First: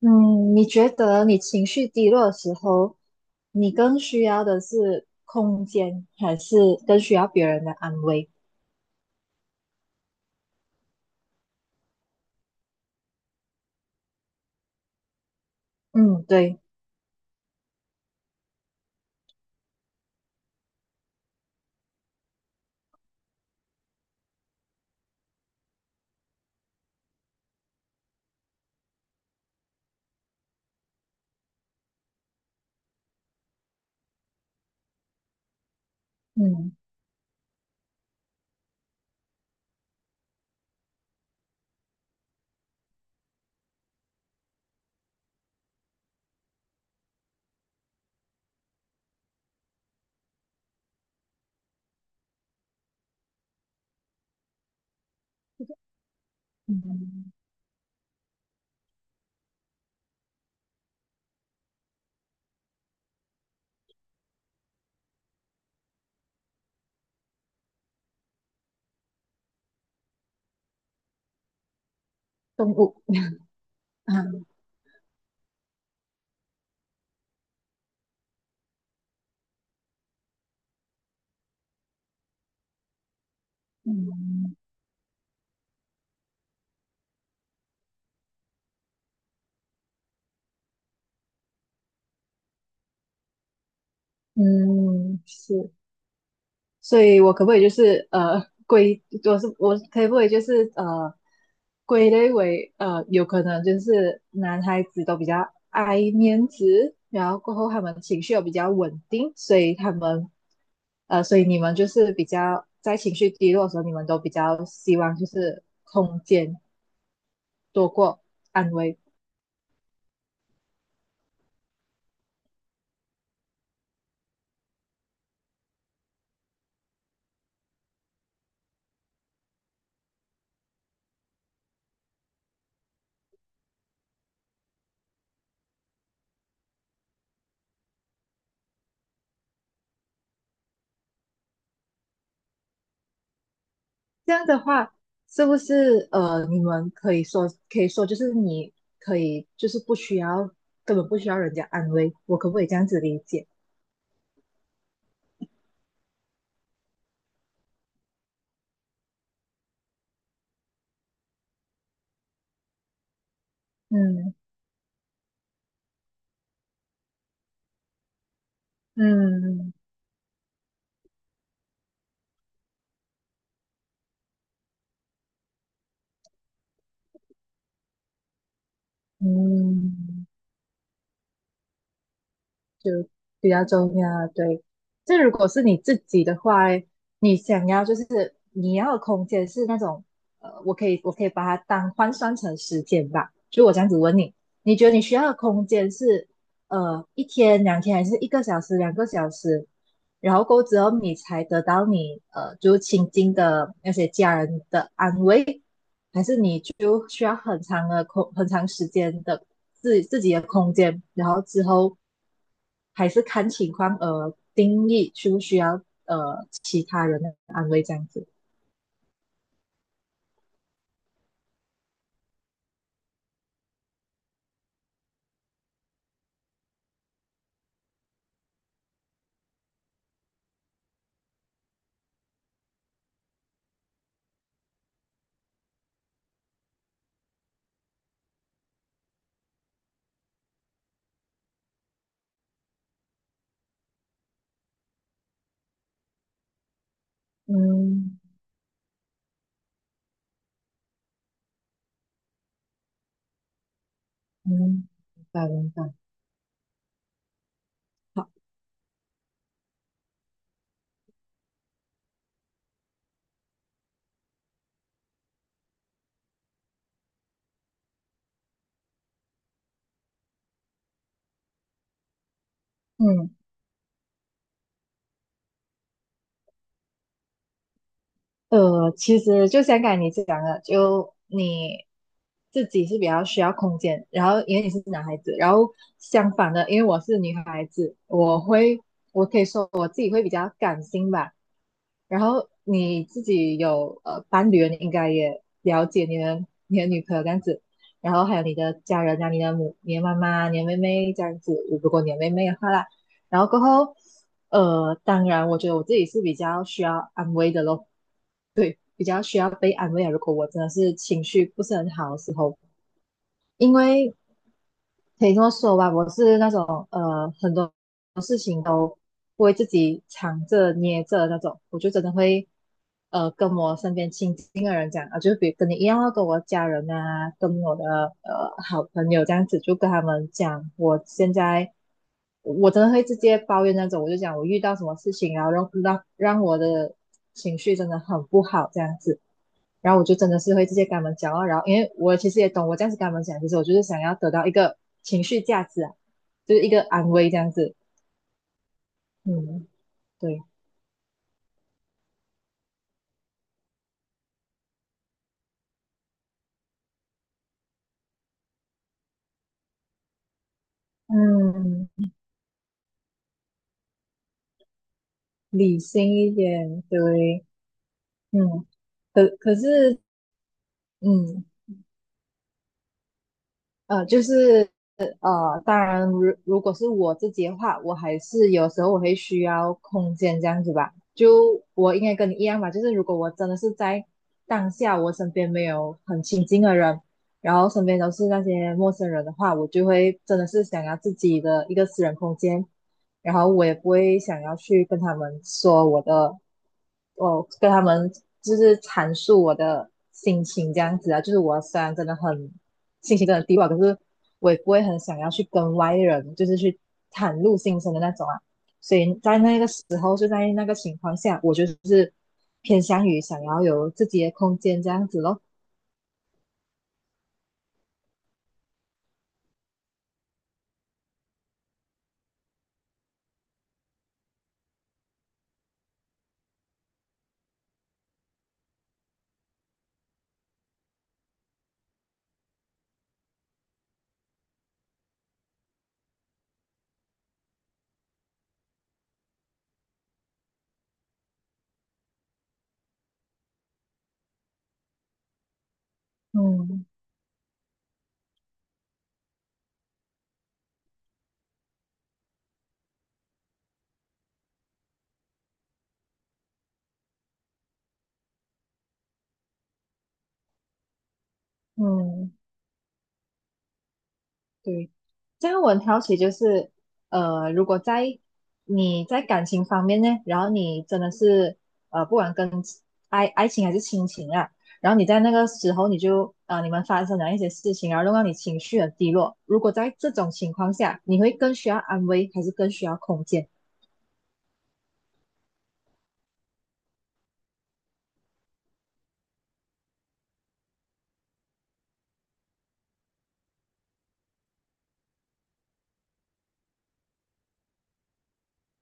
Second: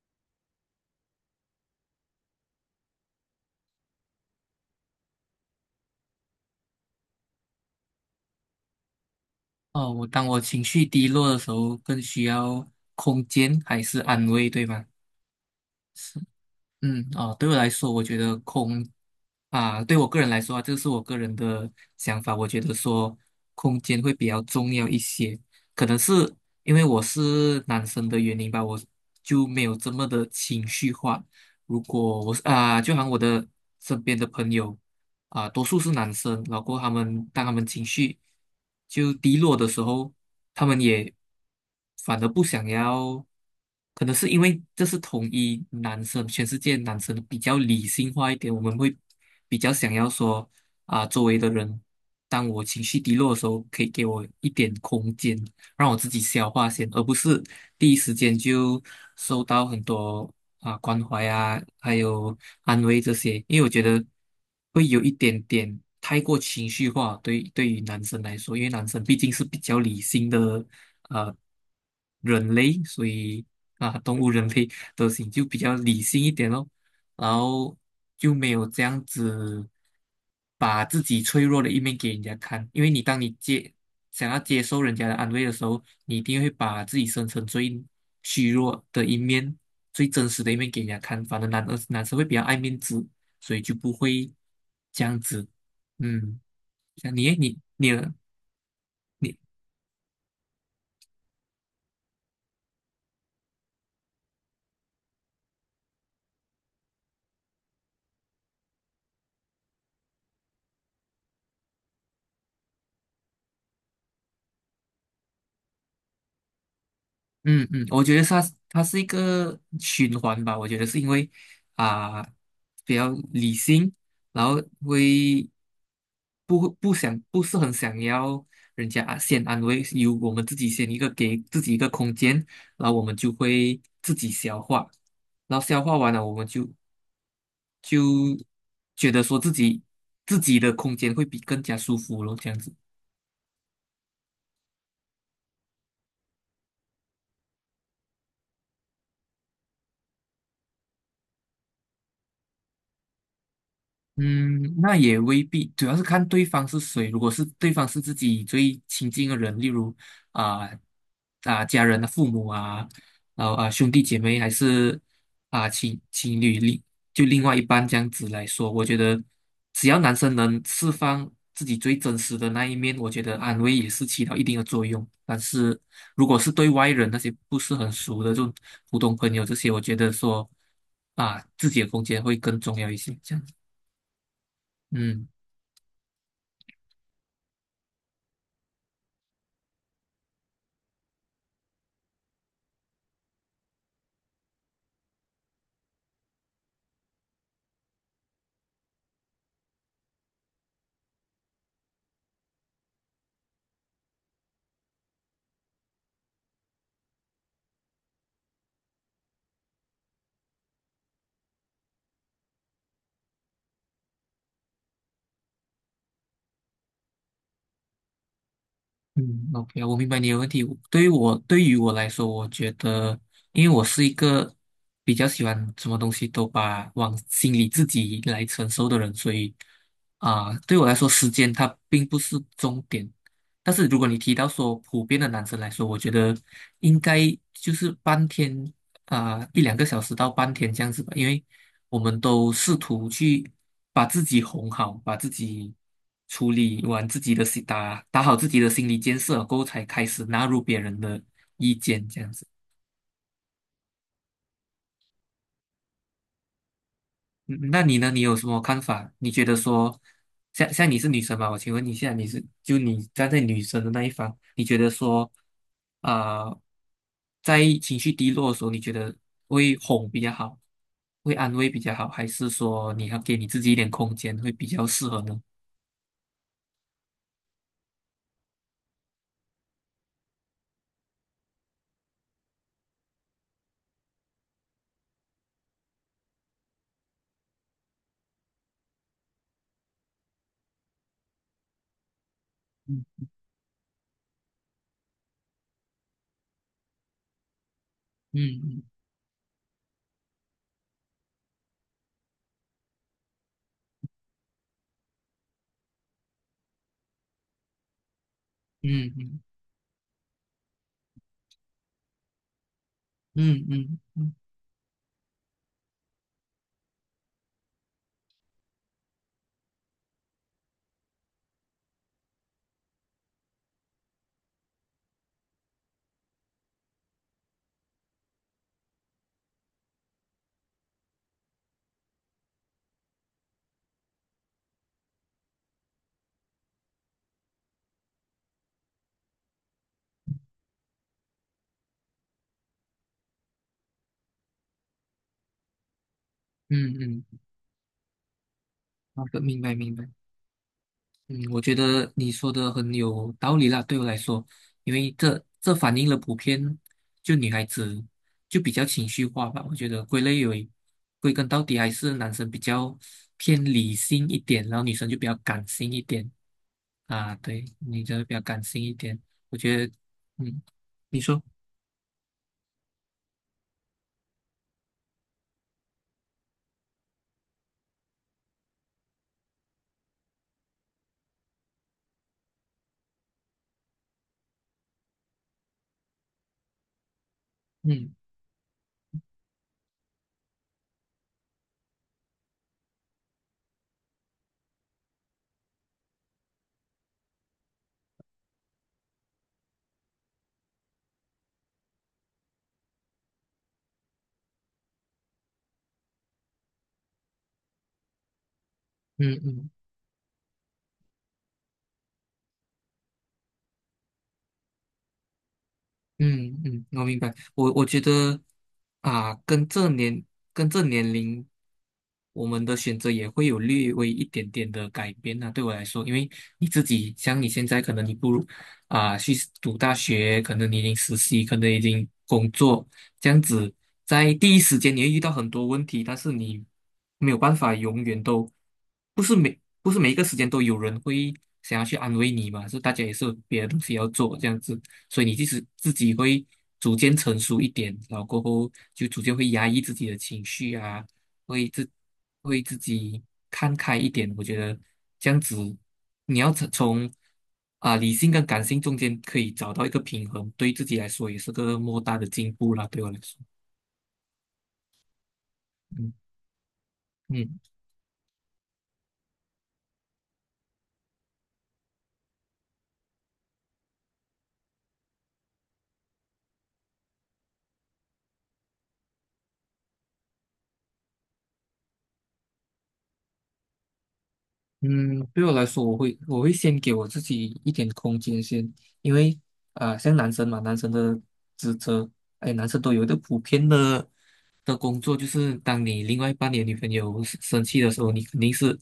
嗯，你觉得你情绪低落的时候，你更需要的是空间，还是更需要别人的安慰？哦，当我情绪低落的时候，更需要空间还是安慰，对吗？是，嗯，对。嗯，哦，对我来说，我觉得空啊，对我个人来说啊，这是我个人的想法，我觉得说空间会比较重要一些，可能是因为我是男生的原因吧，我就没有这么的情绪化。如果我是啊，就好像我的身边的朋友。多数是男生，然嗯后当他们情绪就低落的时候，他们也反而不想要，可能是因为这是统一男生，全世界男生比较理性化一点，我们会比较想要说周围的人，当我情绪低落的时候，可以给我一点空间，让我自己消化先，而不嗯，是第一时间就收到很多关怀啊，还有安慰这些，因为我觉得会有一点点太过情绪化，对于男生来说，因为男生毕竟是比较理性的呃人动类，物所以啊，动物人 类德行就比较理性一点咯，然后就没有这样子。把自己脆弱的一面给人家看，因为当你想要接受人家的安慰的时候，你一定会把自己生成最虚弱的一面、最真实的一面给人家看。反正男生会比较爱面子，所以就不会这嗯样子。是。嗯，所像以你我可不可你以就你是呃归，你我是我可不可以就是呃归类为有可能就是男孩子都比较爱面子，然后过后他们情绪又比较稳定，所以他们所以你们就是比较在情绪低落的时候，你们都比较希望就是空间嗯，多我觉得过它是安它慰。是一个循环吧。我觉得是因为啊、比较理性，然后会不是很想要人家先安慰，由我们自己先一个给自己一个空间，然后我们就会自己消化，然后消化完了，我们就觉得说自己的空间会比更加舒服咯，这样子。这样的话，是不是，你们可以说，就是你可以就是不需要，根本不需要人家安慰，我可不可以这样子理解？嗯，那也未必，主要是看对方是谁。如果是对方是自己最亲近的人，例如啊家人的父母啊，然后兄弟姐嗯妹，还是情侣另外一半这样子来说，我觉得嗯只要男生能释放自己最真实的那一面，我觉得安慰也是起到一定的作用。但是如果是对外人那些不是很熟的，这种普通朋友这些，我觉嗯。得说自己的空间会更重要一些，这样比子。较重要啊。对，这嗯。如果是你自己的话，你想要就是你要的空间是那种，我可以把它当换算成时间吧。就我这样子问你，你觉得你需要的空间是一天、两天，还是一个小时、两个小时？然后过后之后，你才得到你就是亲近的那些家人的安慰，就需要很长的空，很长时间的自己的空间，然后之后还是看情况而定义需不需要其他人的安慰这样子。嗯，OK，我明白你的问题。对于我来说，我觉得，因为我是一个比较喜欢什么东西都把往心里自己来承受的人，所以对我来说，时间它并不是终点。但是如果你提到说普遍的男生来说，我觉得应该就是半天一两个小时到半天这样子吧，因为我们都试图去把自己哄好，把自己处理完自己的心，打嗯打好自己的心理建设过后，才开始纳入别人的意见，这样子。嗯，明白明白。嗯，那你呢？你好。有什么看法？你觉得说，像你是女生吧？我请问你现在就你站在女生的那一方，你觉得说，啊、在情绪低落的时候，你觉得会哄比较好，会安慰比较好，还是说你要嗯，给你自己一点空间会比较适合呢？其实就像刚才你讲的，就你自己是比较需要空间，然后因为你是男孩子，然后相反的，因为我是女孩子，我会，我可以说我自己会比较感性吧。然后你自嗯己有伴侣了，你应该也了解你的女朋友这样子，然后还有你的嗯家人啊，你的母、你的妈妈、你的妹妹这样子，如果你的妹妹的话啦，然后过后，当然，我觉得我自己是比较需要安慰的咯，对，比嗯较需嗯要被安慰啊。如果我真的是情绪不是很好的时候，嗯因嗯为嗯可以这么说吧，我是那种很多事情都不会自己藏着捏着的那种，我就真的会跟我身边亲近的人讲啊，就比如跟你一样啊，跟我家人啊，跟我的好朋友这样子，就跟他们讲我现在我真的会直接抱怨那种，我就讲我遇到什么事情，然后让我的情绪真的很不好这样子。然后我就真的是会直接跟他们讲哦，然后因为我其实也懂，我这样子跟他们讲，其实我就是想要得到一个情绪价值啊，就是一个嗯安嗯，慰这样子。好的，明嗯，白明白。对。嗯，我觉得你说的很有道理啦，对我来说，因为这反映了普遍就女孩子就比较情绪化吧。我觉得归类为归根到底嗯，还是男生比较偏理性一点，然后女生就比较感理性一性点一点，啊。对。对，女生比较感嗯，性一点，可可我觉得，是，嗯，你说，嗯，呃，就是当然如果是我自己的话，我还是有时候我会需要空间这样子吧。就我应该跟你一样吧，就是如果我真的是在当下，我身边没有很亲近的人，然后身边都嗯是那些陌生人的话，我就会真的是想要自己的一个私人空间。然后我也不会想要去跟他们说我的，我跟他们就是阐述我的心情这样子啊，就是我虽然真的很心情真的低落，可是我也不会很想要去跟外人就是去袒露心声的那种啊，所以在嗯那个嗯。时候就在那个情况下，我就是偏向于想要有自己的空间这样子咯。嗯嗯，我明白。我觉得啊，跟这年龄，我们的选择也会有略微一点点的改变呢，对我来说，因为你自己像你现在，可能你不如去读大学，可能你已经实习，可能已经工作，这样子，在第一时间你会遇到很多问题，但是你没有办法永远都不是每一个时间都有人会想要去安慰你嘛，是大家也是有别的东西要做这样子。所以你即使自己会嗯逐渐成熟一点，然后过后就逐渐会压抑自己的情绪啊，会自会自己看开一点。我觉得这样子，你要从理性跟感性中间可以找到一个平衡，对自己来说也是个莫大的嗯，进步啦。对我来说，对。这样我很好奇，嗯就是嗯。如果在你在感情方面呢，然后你真的是不管跟爱情还是亲情啊，然后你在那个时候你就你们发生了一些事情，然后弄到你情绪很低落。如果在这种情况下，你会更需要安慰，还是更需要空间？嗯，对我来说，我会先给我自己一点空间先，因为像男生嘛，男生的职责，哎，男生都有一个普遍的工作，就是当你另外一半你的女朋友生气的时候，你肯定是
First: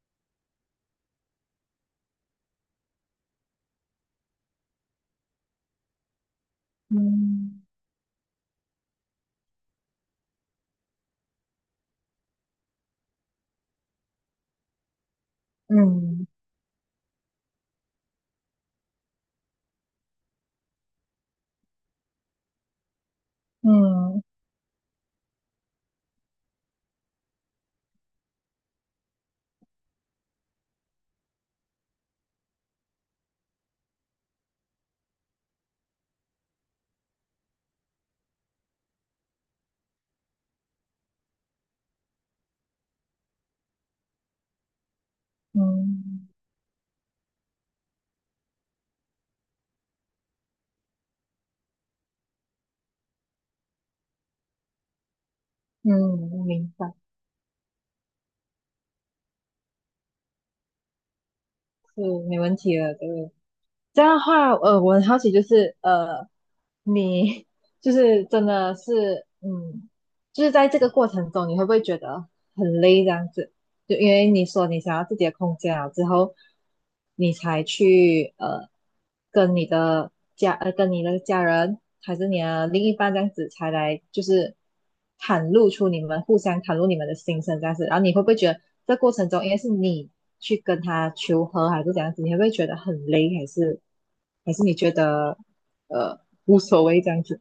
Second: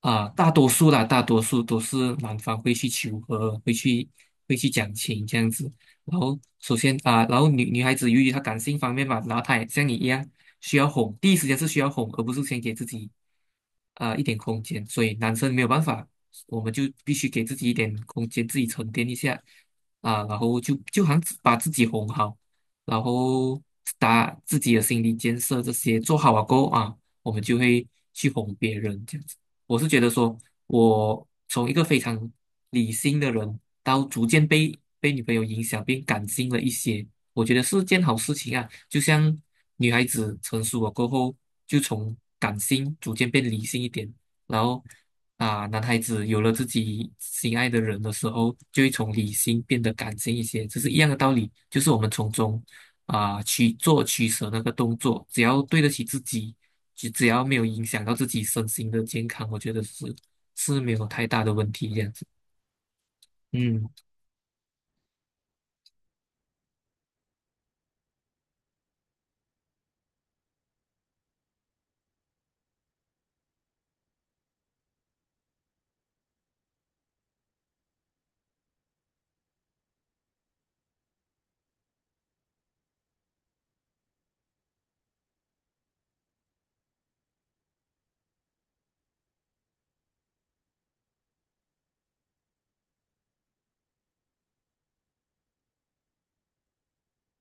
大多数都是男方会去求和，会去讲情这样子。然后首先然后嗯女孩子由于她感性方面嘛，然后她也像你一样。需要哄，第一时间是需要哄，而不是先给自己一点空间。所以男生没有办法，嗯我们就必须给自己一点空间，自己沉淀一下然后就好像把自己哄好，然后嗯打自己的心理建设这些做好了过后啊，我们就会去哄别人这样子。我是觉得说，我从一个非常理性的人，到逐渐被女朋友影响，变感性了一些。我觉得是件好事情啊。就像女孩子成熟了过后，就从感性逐渐变理性一点，然后男孩子嗯有了自己心爱的人的时候，就会从理性变得感性一些，这是一样的道理。就是我们从中去做取舍那个动作，只要对得嗯，起自我己，明白，只要没有影响到自己身心的健康，我觉得是没有太大的问题这是样子。没问题的，对。嗯。这样的话，我很好奇，就是你就是真的是，嗯，就是在这个过程中，你会不会觉得很累这样子？就因为你说你想要自己的空间了之后，你才去跟你的跟你的家人还是你的另一半这样子才来就是袒露出你们互相袒露你们的心声这样子，然后你会不会觉得这过程中应该是你去跟他求和还是怎样子，你会不会觉得很累，还是你觉得呃无所谓这样子？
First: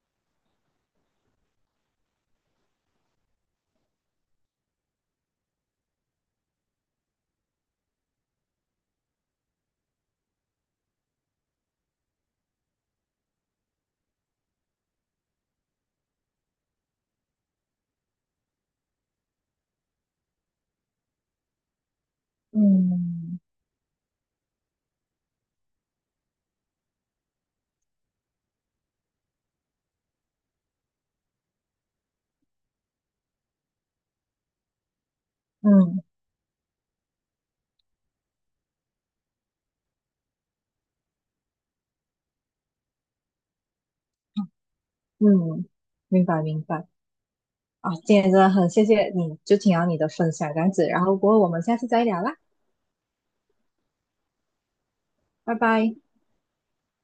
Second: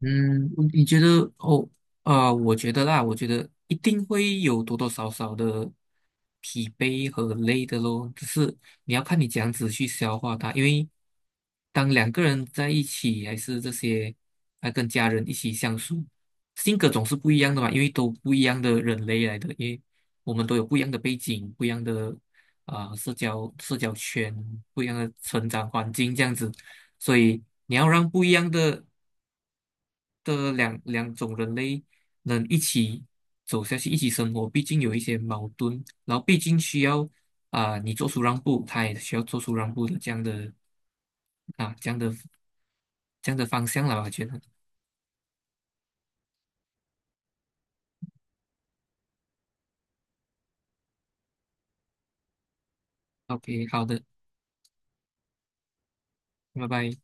嗯，你觉得哦，我觉得啦，我觉得一定会有多多少少的疲惫和累的咯，只是你要看你怎样子去消化它，因为当两个人在一起，还是这些，还跟家人一起相处，性格总是不一样的嘛，因为都不一样的人类来的，因为我们都有不一样的背景，不一样的社嗯交社交圈，不一样的成长环境这样子。所以你要让不一样的两种人类能一起走下去，一起生活，毕竟有一些矛盾，嗯然后毕竟需要你做出让步，他也需要做出让步的这样的啊这样的这样的方向了吧，我觉得。嗯，明白明白。啊，今天真的很谢谢你，就听到你的分享这样子，然后不过后我们下次再聊啦，OK，好的，拜拜。拜拜。